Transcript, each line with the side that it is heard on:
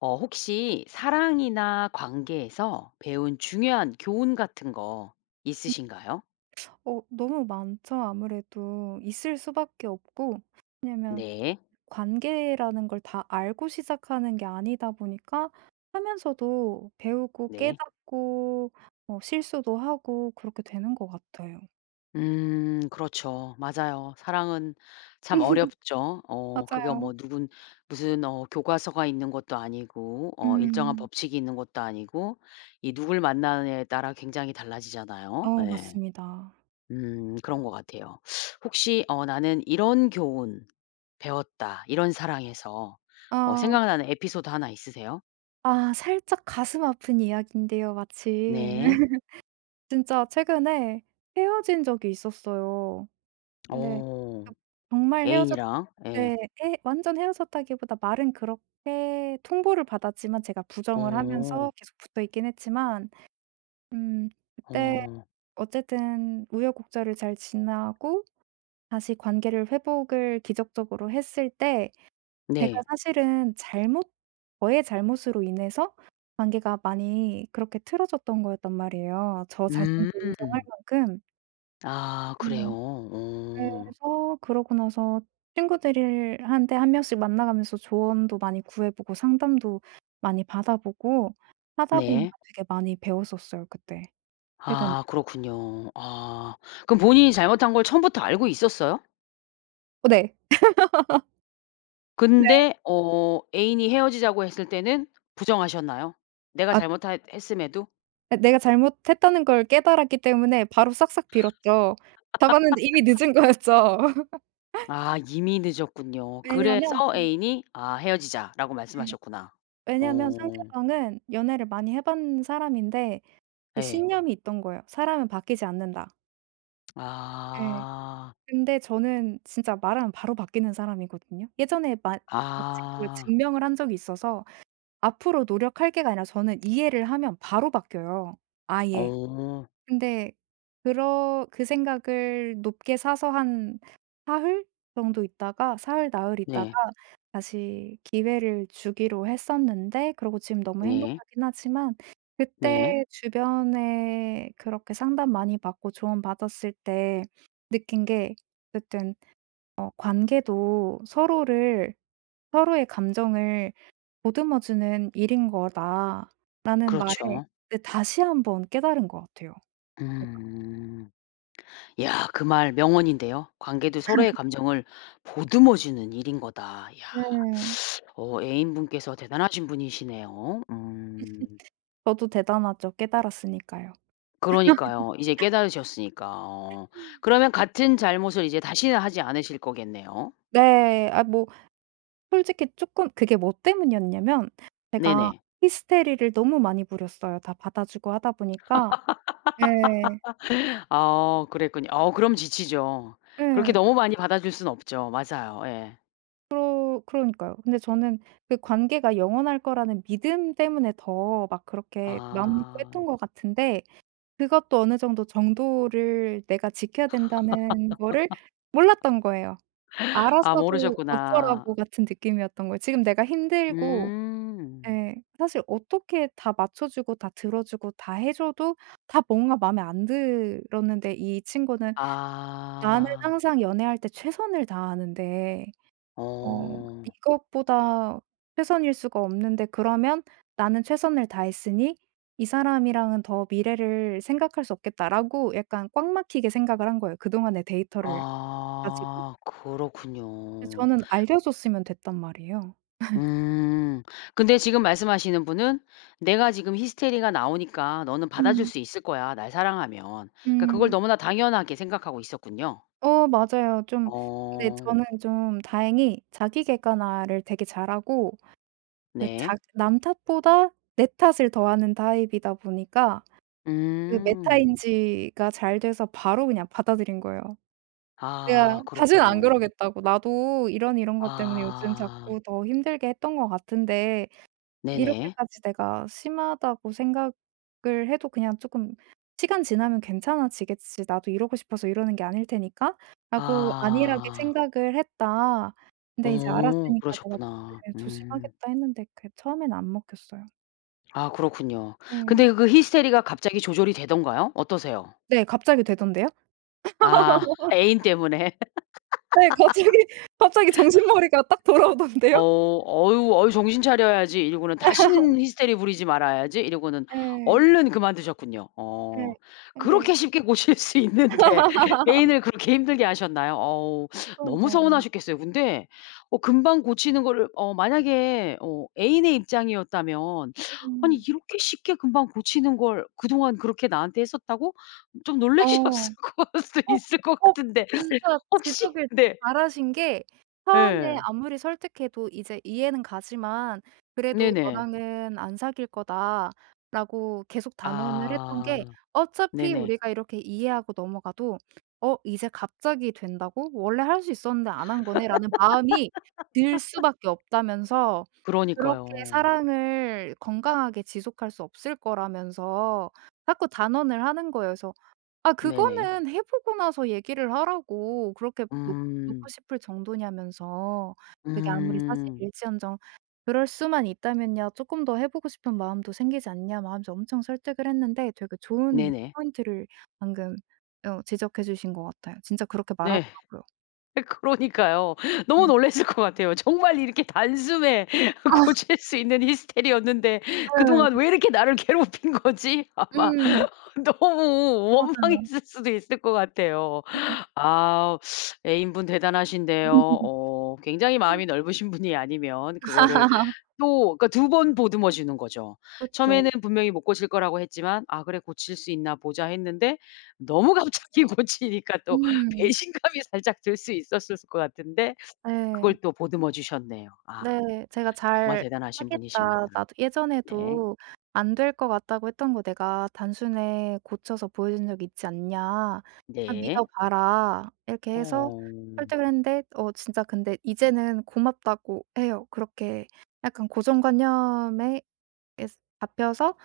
left: 어 혹시 사랑이나 관계에서 배운 중요한 교훈 같은 거
right: 음.
left: 있으신가요?
right: 어 너무 많죠 아무래도. 있을 수 밖에 없고. 왜냐하면
left: 네.
right: 관계라는 걸 다 알고 시작하는 게 아니다 보니까 하면서도 배우고
left: 네.
right: 깨닫고 뭐 실수도 하고 그렇게 되는 것 같아요.
left: 음. 그렇죠. 맞아요. 사랑은 참 어렵죠. 어 그게
right: 맞아요.
left: 뭐 누군 무슨 어 교과서가 있는 것도 아니고 어 일정한
right: 음.
left: 법칙이 있는 것도 아니고 이 누굴 만나느냐에 따라 굉장히 달라지잖아요.
right: 어
left: 예.
right: 맞습니다.
left: 음 그런 것 같아요. 혹시 어 '나는 이런 교훈 배웠다 이런 사랑에서.' 어
right: 아.
left: 생각나는 에피소드 1 있으세요?
right: 아 살짝 가슴 아픈 이야기인데요 마침.
left: 네.
right: 진짜 최근에 헤어진 적이 있었어요. 근데 그
left: 어
right: 정말 헤어졌
left: 애인이랑 예.
right: 네 헤 완전 헤어졌다기보다 말은 그렇게 통보를 받았지만 제가 부정을 하면서
left: 어.
right: 계속 붙어 있긴 했지만 음 그때
left: 어.
right: 어쨌든 우여곡절을 잘 지나고 다시 관계를 회복을 기적적으로 했을 때 제가
left: 네.
right: 사실은 잘못 저의 잘못으로 인해서 관계가 많이 그렇게 틀어졌던 거였단 말이에요 저 자신도
left: 음.
right: 인정할 만큼
left: 아
right: 네.
left: 그래요? 어.
right: 그래서 그러고 나서 친구들을 한테 1 명씩 만나 가면서 조언도 많이 구해 보고 상담도 많이 받아 보고 하다
left: 네.
right: 보니까 되게 많이 배웠었어요 그때. 최근에.
left: 아 그렇군요. 아. 그럼 본인이 잘못한 걸 처음부터 알고 있었어요?
right: 어 네. 네.
left: 근데 어 애인이 헤어지자고 했을 때는 부정하셨나요? 내가
right: 아 그쵸.
left: 잘못핬 했음에도?
right: 아 내가 잘못했다는 걸 깨달았기 때문에 바로 싹싹 빌었죠. 잡았는데 이미 늦은 거였죠.
left: 아 이미 늦었군요. 그래서
right: 왜냐면 음.
left: 애인이 아 "헤어지자."라고
right: 네.
left: 말씀하셨구나.
right: 왜냐면
left: 오.
right: 상대방은 연애를 많이 해 본 사람인데 그
left: 예.
right: 신념이 있던 거예요. '사람은 바뀌지 않는다.' 네.
left: 아.
right: 근데 저는 진짜 말하면 바로 바뀌는 사람이거든요. 예전에 마 마침 그걸
left: 아.
right: 증명을 한 적이 있어서 "앞으로 노력할게."가 아니라 저는 이해를 하면 바로 바뀌어요 아예.
left: 어.
right: 근데 그러 그 생각을 높게 사서 한 사흘? 정도 있다가 사흘, 나흘 있다가
left: 네.
right: 다시 기회를 주기로 했었는데 그러고 지금 너무
left: 네.
right: 행복하긴 하지만
left: 네.
right: 그때 주변에 그렇게 상담 많이 받고 조언 받았을 때 느낀 게 어쨌든 어 '관계도 서로를 서로의 감정을 보듬어 주는 일인 거다.'라는 말을
left: 그렇죠.
right: 그때 다시 한번 깨달은 것 같아요, 제가.
left: 음. 야 그 말 명언인데요. "관계도 서로의 감정을 보듬어 주는 일인 거다." 야.
right: 네.
left: 어 애인분께서 대단하신 분이시네요. 음.
right: 저도 대단하죠. 깨달았으니까요.
left: 그러니까요. 이제 깨달으셨으니까 어. 그러면 같은 잘못을 이제 다시는 하지 않으실 거겠네요?
right: 네. 아 뭐 솔직히 쪼끔 그게 뭐 때문이었냐면 제가
left: 네네.
right: 히스테리를 너무 많이 부렸어요, 다 받아 주고 하다 보니까. 예.
left: 어 그랬군요. 어 그럼 지치죠. 그렇게
right: 예.
left: 너무 많이 받아줄 순 없죠. 맞아요. 예.
right: 그러 그러니까요. 근데 저는 그 관계가 영원할 거라는 믿음 때문에 더 막 그렇게 마음 놓고
left: 아.
right: 했던 것 같은데 그것도 어느 정도 정도를 내가 지켜야 된다는 거를 몰랐던 거예요.
left: 아
right: 알았어도 '어쩌라고?'
left: 모르셨구나.
right: 같은 느낌이었던 거예요. 지금 내가 힘들고
left: 음.
right: 예 사실 어떻게 다 맞춰 주고 다 들어 주고 다 해 줘도 다 뭔가 마음에 안 들었는데 이 친구는 '나는
left: 아.
right: 항상 연애할 때 최선을 다하는데 어
left: 어.
right: 이것보다 최선일 수가 없는데 그러면 나는 최선을 다했으니 이 사람이랑은 더 미래를 생각할 수 없겠다.'라고 약간 꽉 막히게 생각을 한 거예요 그동안의 데이터를 가지고.
left: 아
right: 근데
left: 그렇군요.
right: 저는 알려줬으면 됐단 말이에요.
left: 음. 근데 지금 말씀하시는 분은 '내가 지금 히스테리가 나오니까 너는 받아줄
right: 음.
left: 수 있을 거야 날 사랑하면.' 그러니까 그걸
right: 음.
left: 너무나 당연하게 생각하고 있었군요.
right: 어 맞아요. 좀 근데
left: 어.
right: 저는 좀 다행히 자기 객관화를 되게 잘하고 그
left: 네.
right: 자기 남 탓보다 내 탓을 더하는 타입이다 보니까 그
left: 음.
right: 메타인지가 잘 돼서 바로 그냥 받아들인 거예요. "내가
left: 아
right: 다시는 안
left: 그렇군요.
right: 그러겠다."고 "나도 이런 이런 것 때문에 요즘
left: 아.
right: 자꾸 더 힘들게 했던 것 같은데
left: 네네.
right: '이렇게까지 내가 심하다고 생각을 해도 그냥 쪼끔 시간 지나면 괜찮아지겠지. 나도 이러고 싶어서 이러는 게 아닐 테니까.'라고 안일하게
left: 아.
right: 생각을 했다. 근데 이제
left: 어
right: 알았으니까 내가
left: 그러셨구나
right: 조금
left: 음.
right: 조심하겠다." 했는데 그게 처음에는 안 먹혔어요.
left: 아 그렇군요.
right: 예.
left: 근데 그 히스테리가 갑자기 조절이 되던가요? 어떠세요?
right: 네. 갑자기 되던데요?
left: 아 애인 때문에.
right: 네. 갑자기, 갑자기 정신머리가 딱
left: '어
right: 돌아오던데요.
left: 어유, 어유 정신 차려야지.' 이러고는 '다시는 히스테리 부리지 말아야지.' 이러고는
right: 예.
left: 얼른 그만두셨군요.
right: 예.
left: 어.
right: 근데
left: 그렇게 쉽게 고칠 수 있는데 애인을 그렇게 힘들게 하셨나요? 어우 너무
right: 그러니까요.
left: 서운하셨겠어요. 근데 어 금방 고치는 거를 어 만약에 어 애인의 입장이었다면 '아니
right: 음.
left: 이렇게 쉽게 금방 고치는 걸 그동안 그렇게 나한테 했었다고?' 좀
right: 어.
left: 놀라셨을 걸 수도
right: 어
left: 있을 것
right: 어
left: 같은데
right: 진짜
left: 혹시
right: 지적을
left: 네.
right: 잘 하신 게 처음에
left: 예.
right: 아무리 설득해도 "이제 이해는 가지만 그래도
left: 네네.
right: 너랑은 안 사귈 거다."라고 계속 단언을 했던
left: 아.
right: 게 어차피
left: 네네.
right: 우리가 이렇게 이해하고 넘어가도 '어 이제 갑자기 된다고? 원래 할 수 있었는데 안 한 거네?'라는 마음이 들 수밖에 없다면서 그렇게
left: 그러니까요.
right: 사랑을 건강하게 지속할 수 없을 거라면서 자꾸 단언을 하는 거예요. 그래서 아
left: 네네.
right: 그거는 해 보고 나서 얘기를 하라고 그렇게 놓 놓고
left: 음.
right: 싶을 정도냐면서 "그게 아무리 사실
left: 음.
right: 일지언정 그럴 수만 있다면야 쪼끔 더 해 보고 싶은 마음도 생기지 않냐." 뭐 하면서 엄청 설득을 했는데 되게 좋은
left: 네네.
right: 포인트를 방금 어 지적해 주신 거 같아요. 진짜 그렇게
left: 네.
right: 말하더라고요.
left: 그러니까요. 너무
right: 어.
left: 놀랐을 것 같아요. 정말 이렇게 단숨에
right: 아.
left: 고칠 수 있는 히스테리였는데 그동안
right: 네.
left: 왜 이렇게 나를 괴롭힌 거지? 아마
right: 음.
left: 너무
right: 맞아요.
left: 원망했을 수도 있을 것 같아요.
right: 그니까요.
left: 아 애인 분 대단하신데요. 어 굉장히
right: [unintelligible]
left: 마음이 넓으신 분이 아니면 그거를 또 그러니까 2 번 보듬어 주는 거죠.
right: 그쵸.
left: 처음에는 분명히 못 고칠 거라고 했지만 '아 그래 고칠 수 있나 보자.' 했는데 너무 갑자기 고치니까 또
right: 음.
left: 배신감이 살짝 들 수 있었을 것 같은데 그걸
right: 예.
left: 또 보듬어 주셨네요. 아.
right: 네. 제가
left: 정말
right: "잘
left: 대단하신 분이십니다.
right: 하겠다. 나도
left: 네.
right: 예전에도 안 될 거 같다고 했던 거 내가 단숨에 고쳐서 보여준 적이 있지 않냐. 나
left: 네.
right: 믿어 봐라." 이렇게 해서
left: 어.
right: 설득을 했는데 어 진짜 근데 이제는 고맙다고 해요. 그렇게 약간 고정관념에 계속 잡혀서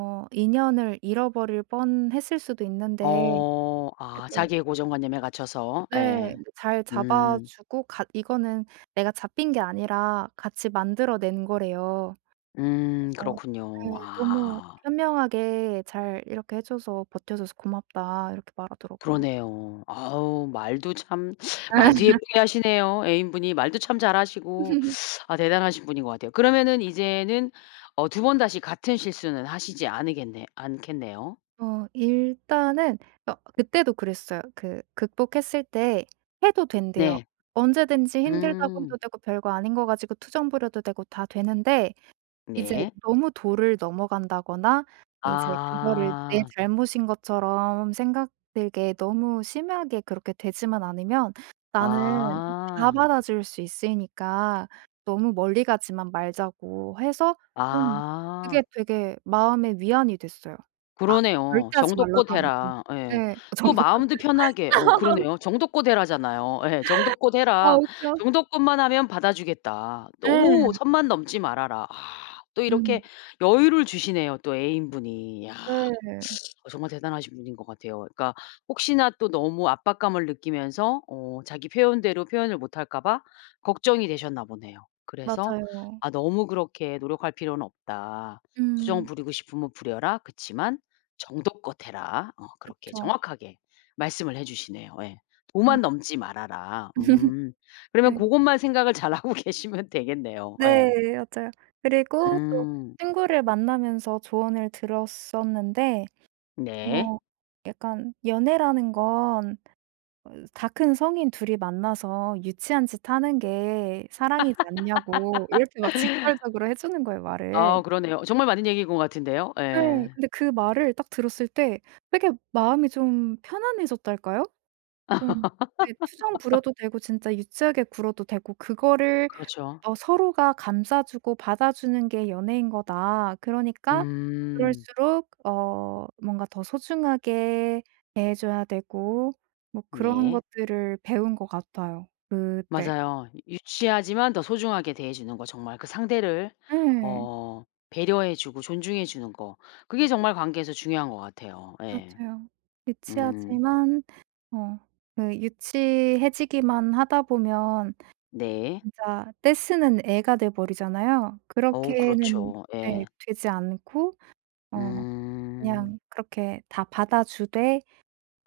right: 어 인연을 잃어버릴 뻔 했을 수도 있는데
left: 어 아
right: 이렇게
left: 자기의 고정관념에 갇혀서
right: 네.
left: 예.
right: 그 잘
left: 음.
right: 잡아주고 같 이거는 내가 잡힌 게 아니라 같이 만들어 낸 거래요.
left: 음
right: 그래서
left: 그렇군요.
right: 네. "너무
left: 아.
right: 현명하게 잘 이렇게 해 줘서 버텨 줘서 고맙다." 이렇게 말하더라고요.
left: 그러네요. 아우 말도 참 말도 예쁘게 하시네요. 애인 분이 말도 참 잘하시고. 아 대단하신 분인 것 같아요. 그러면은 이제는 어 2 번 다시 같은 실수는 하시지 않으겠네 않겠네요.
right: 어 일단은 여 그때도 그랬어요. 그 극복했을 때 해도 된대요.
left: 네.
right: "언제든지 힘들다고
left: 음.
right: 해도 되고 별거 아닌 거 가지고 투정 부려도 되고 다 되는데 이제
left: 네.
right: 너무 도를 넘어간다거나 이제 그거를 내
left: 아.
right: 잘못인 것처럼 생각되게 너무 심하게 그렇게 되지만 않으면 나는 다
left: 아.
right: 받아줄 수 있으니까 너무 멀리 가지만 말자."고 해서 음. 그게
left: 아.
right: 되게 마음에 위안이 됐어요. 아 절대
left: 그러네요.
right: 하지 말라가
left: "정도껏
right: 아니고.
left: 해라." 예.
right: 예.
left: 또
right: "정도껏
left: 마음도 편하게 어
right: 해라."
left: 그러네요. "정도껏 해라."잖아요. 예. "정도껏
right: 아
left: 해라.
right: 웃겨.
left: 정도껏만 하면 받아 주겠다. 너무
right: 예.
left: 선만 넘지 말아라." 아 또 이렇게
right: 음.
left: 여유를 주시네요 또 애인 분이. 야.
right: 네.
left: 정말 대단하신 분인 것 같아요. 그러니까 혹시나 또 너무 압박감을 느끼면서 어 자기 표현대로 표현을 못할까 봐 걱정이 되셨나 보네요. 그래서
right: 맞아요.
left: "아 너무 그렇게 노력할 필요는 없다. 투정
right: 음.
left: 부리고 싶으면 부려라. 그치만 정도껏 해라." 어 그렇게
right: 그쵸.
left: 정확하게 말씀을 해 주시네요. 예.
right: 어.
left: "도만 넘지 말아라." 음 그러면
right: 네.
left: 고것만 생각을 잘하고 계시면 되겠네요.
right: 네.
left: 예.
right: 맞아요. 그리고 또
left: 음.
right: 친구를 만나면서 조언을 들었었는데
left: 네.
right: 어 약간 연애라는 건 어 다 큰 성인 2 이 만나서 유치한 짓 하는 게 사랑이지 않냐고 이렇게 막 직설적으로 해 주는 거예요 말을.
left: 아 그러네요. 정말 맞는 얘기인 것 같은데요.
right: 네.
left: 예.
right: 근데 그 말을 딱 들었을 때 되게 마음이 좀 편안해졌달까요? 좀 네. 투정 부려도 되고 진짜 유치하게 굴어도 되고 그거를
left: 그렇죠.
right: 더 서로가 감싸 주고 받아 주는 게 연애인 거다. 그러니까
left: 음.
right: 그럴수록 어 뭔가 더 소중하게 대해 줘야 되고 뭐 그런
left: 네.
right: 것들을 배운 거 같아요. 그때.
left: 맞아요. 이 유치하지만 더 소중하게 대해 주는 거 정말 그 상대를
right: 예.
left: 어 배려해 주고 존중해 주는 거 그게 정말 관계에서 중요한 것 같아요. 예.
right: 맞아요.
left: 음.
right: 유치하지만 어 그 유치해지기만 하다 보면
left: 네.
right: 진짜 떼쓰는 애가 돼 버리잖아요.
left: 어우
right: 그렇게는
left: 그렇죠. 예.
right: 예. 되지 않고 어
left: 음.
right: 그냥 그렇게 다 받아 주되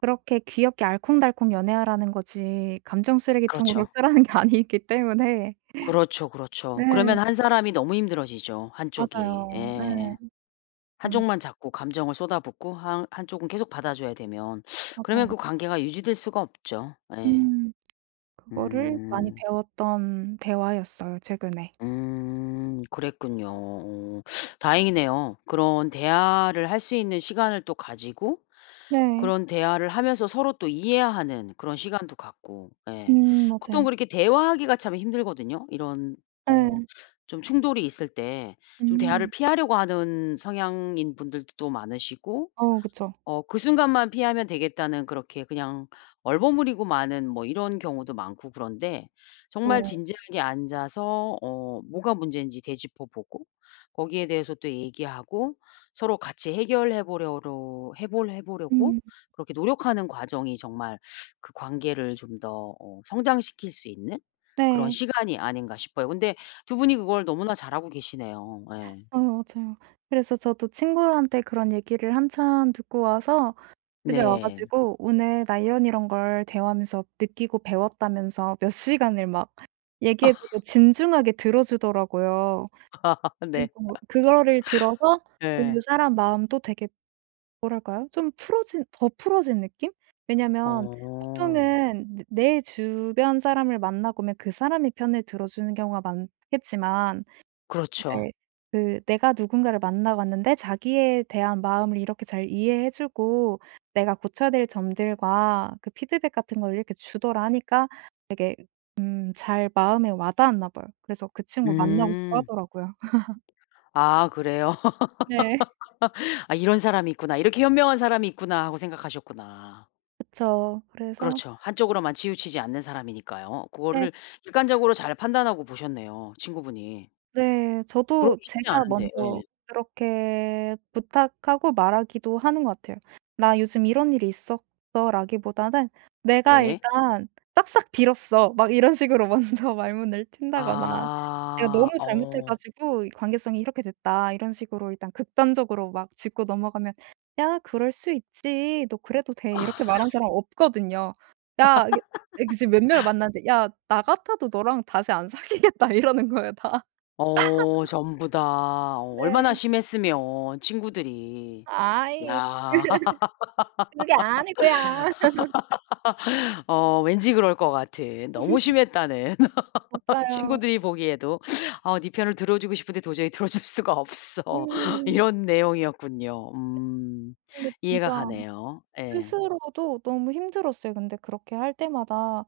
right: 그렇게 귀엽게 알콩달콩 연애하라는 거지 감정 쓰레기통으로
left: 그렇죠.
right: 쓰라는 게 아니기 때문에
left: 그렇죠
right: 네.
left: 그렇죠. 그러면 한 사람이 너무 힘들어지죠. 한 쪽이
right: 맞아요.
left: 예.
right: 예.
left: 한
right: 음.
left: 쪽만 자꾸 감정을 쏟아붓고 한 한 쪽은 계속 받아 줘야 되면 그러면
right: 맞아요.
left: 그 관계가 유지될 수가 없죠 예.
right: 음 그거를 많이
left: 음.
right: 배웠던 대화였어요 최근에.
left: 음 그랬군요. 어 다행이네요. 그런 대화를 할 수 있는 시간을 또 가지고
right: 네.
left: 그런 대화를 하면서 서로 또 이해하는 그런 시간도 갖고 예.
right: 음
left: 보통
right: 맞아요.
left: 그렇게 대화하기가 참 힘들거든요. 이런 어
right: 예.
left: 좀 충돌이 있을 때 좀 대화를
right: 음.
left: 피하려고 하는 성향인 분들도 또 많으시고
right: 어 그쵸.
left: 어 그 순간만 피하면 되겠다는 그렇게 그냥 얼버무리고 마는 뭐 이런 경우도 많고 그런데 정말
right: 오.
left: 진지하게 앉아서 어 뭐가 문제인지 되짚어보고 거기에 대해서 또 얘기하고 서로 같이 해결해 보려로 해 볼 해 보려고
right: 음.
left: 그렇게 노력하는 과정이 정말 그 관계를 좀 더 어 성장시킬 수 있는 그런
right: 네.
left: 시간이 아닌가 싶어요. 근데 2 분이 그걸 너무나 잘하고 계시네요. 예.
right: 아이 맞아요. 그래서 저도 친구들한테 그런 얘기를 한참 듣고 와서 집에 와
left: 네.
right: 가지고 오늘 나 이런 이런 걸 대화하면서 느끼고 배웠다면서 몇 시간을 막 얘기해 주고 진중하게 들어 주더라고요.
left: 네.
right: 그리고 그거를 들어서 그
left: 예.
right: 사람 마음도 되게 뭐랄까요? 좀 풀어진 더 풀어진 느낌? 왜냐면
left: 어.
right: 보통은 내 내 주변 사람을 만나보면 그 사람의 편을 들어주는 경우가 많겠지만 이제
left: 그렇죠.
right: 그 "내가 누군가를 만나 봤는데 자기에 대한 마음을 이렇게 잘 이해해 주고 내가 고쳐야 될 점들과 그 피드백 같은 걸 이렇게 주더라." 하니까 되게 음 잘 마음에 와 닿았나 봐요. 그래서 그 친구 만나고 싶어
left: 음.
right: 하더라고요.
left: 아 그래요?
right: 네.
left: '아 이런 사람이 있구나. 이렇게 현명한 사람이 있구나.' 하고 생각하셨구나.
right: 그쵸. 그래서
left: 그렇죠. 한쪽으로만 치우치지 않는 사람이니까요.
right: 네.
left: 고거를 객관적으로 잘 판단하고 보셨네요 친구분이.
right: 네. 저도
left: 그러기 쉽지
right: 제가
left: 않은데.
right: 먼저
left: 예.
right: 그렇게 부탁하고 말하기도 하는 것 같아요. "나 요즘 이런 일이 있었어."라기보다는 "내가
left: 네.
right: 일단 싹싹 빌었어." 막 이런 식으로 먼저 말문을 튼다거나 "내가 너무
left: 아
right: 잘못해
left: 어.
right: 가지고 이 관계성이 이렇게 됐다." 이런 식으로 일단 극단적으로 막 짚고 넘어가면 "야 그럴 수 있지. 너 그래도 돼." 이렇게 말하는 사람 없거든요. "야 이게 이게 지금 몇 명을 만났는데 야 나 같아도 너랑 다시 안 사귀겠다." 이러는 거예요 다.
left: 어 전부 다. 어 얼마나
right: 네.
left: 심했으면 친구들이.
right: 아이
left: 야.
right: 그게 아니고요.
left: 어 왠지 그럴 것 같은 너무 심했다는
right: 맞아요.
left: 친구들이 보기에도 어 "네 편을 들어 주고 싶은데 도저히 들어 줄 수가 없어."
right: 음.
left: 이런 내용이었군요.
right: 네.
left: 음.
right: 근데
left: 이해가
right: 진짜
left: 가네요. 예.
right: 스스로도 너무 힘들었어요 근데 그렇게 할 때마다.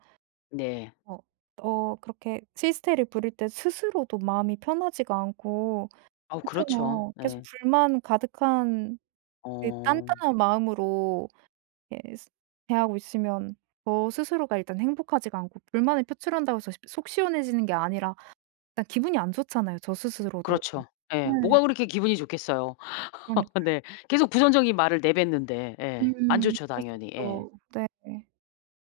left: 네.
right: 어 어 그렇게 히스테리를 부릴 때 스스로도 마음이 편하지가 않고
left: 아우 그렇죠.
right: 그렇잖아요. 계속
left: 네.
right: 불만 가득한 그
left: 어.
right: 딴딴한 마음으로 예 스 대하고 있으면 저 스스로가 일단 행복하지가 않고 불만을 표출한다고 해서 십 속 시원해지는 게 아니라 일단 기분이 안 좋잖아요 저 스스로도.
left: 그렇죠. 예.
right: 네.
left: 뭐가 그렇게 기분이 좋겠어요.
right: 그러니까요.
left: 네. 계속 부정적인 말을 내뱉는데. 예. 안
right: 음.
left: 좋죠
right: 그럴 수
left: 당연히. 예.
right: 있죠. 네.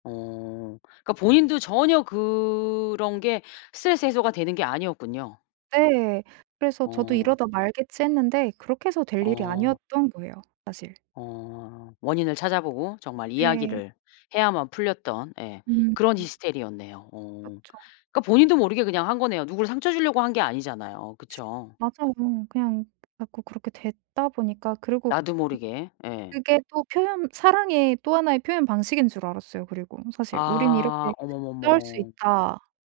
left: 어 그러니까 본인도 전혀 그런 게 스트레스 해소가 되는 게 아니었군요.
right: 네. 그래서 저도
left: 어.
right: '이러다 말겠지.' 했는데 그렇게 해서 될 일이
left: 어.
right: 아니었던 거예요 사실.
left: 어. 원인을 찾아 보고 정말
right: 네.
left: 이야기를 해야만 풀렸던 예
right: 음.
left: 그런 히스테리였네요. 어.
right: 그쵸.
left: 그러니까 본인도 모르게 그냥 한 거네요. 누구를 상처 주려고 한 게 아니잖아요. 그쵸?
right: 맞아요. 그냥 자꾸 그렇게 됐다 보니까 그리고
left: 나도 모르게. 예.
right: 그게 또 표현 사랑의 또 1 의 표현 방식인 줄 알았어요 그리고 사실. '우린
left: 아
right: 이렇게 싸울 수
left: 어머머머.
right: 있다.'라는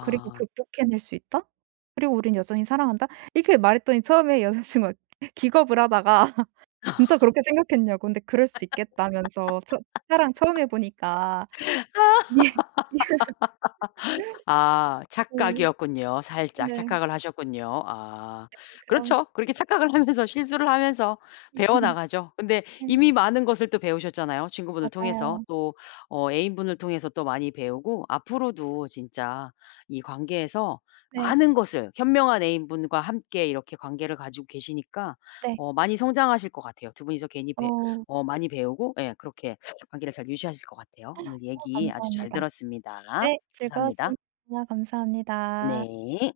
right: 그리고 '극복해낼 수 있다.' 그리고 '우린 여전히 사랑한다.' 이렇게 말했더니 처음에 여자친구가 기겁을 하다가 진짜 그렇게 생각했냐고. 근데 그럴 수 있겠다면서 처 사랑 처음 해 보니까. 예.
left: 아 아 착각이었군요. 살짝
right: 네. 네.
left: 착각을 하셨군요. 아.
right: 약간 그런
left: 그렇죠. 그렇게 착각을 하면서 실수를 하면서 배워 나가죠. 근데
right: 네.
left: 이미 많은 것을 또 배우셨잖아요 친구분을 통해서.
right: 맞아요.
left: 또 어 애인분을 통해서 또 많이 배우고 앞으로도 진짜 이 관계에서
right: 네.
left: 많은 것을 현명한 애인분과 함께 이렇게 관계를 가지고 계시니까
right: 네.
left: 어 많이 성장하실 것 같아요. 2 분이서 괜히 배
right: 어.
left: 어 많이 배우고 예 그렇게 관계를 잘 유지하실 것 같아요. 오늘
right: 어
left: 얘기 아주 잘
right: 감사합니다.
left: 들었습니다.
right: 네.
left: 감사합니다.
right: 즐거웠습니다. 감사합니다.
left: 네.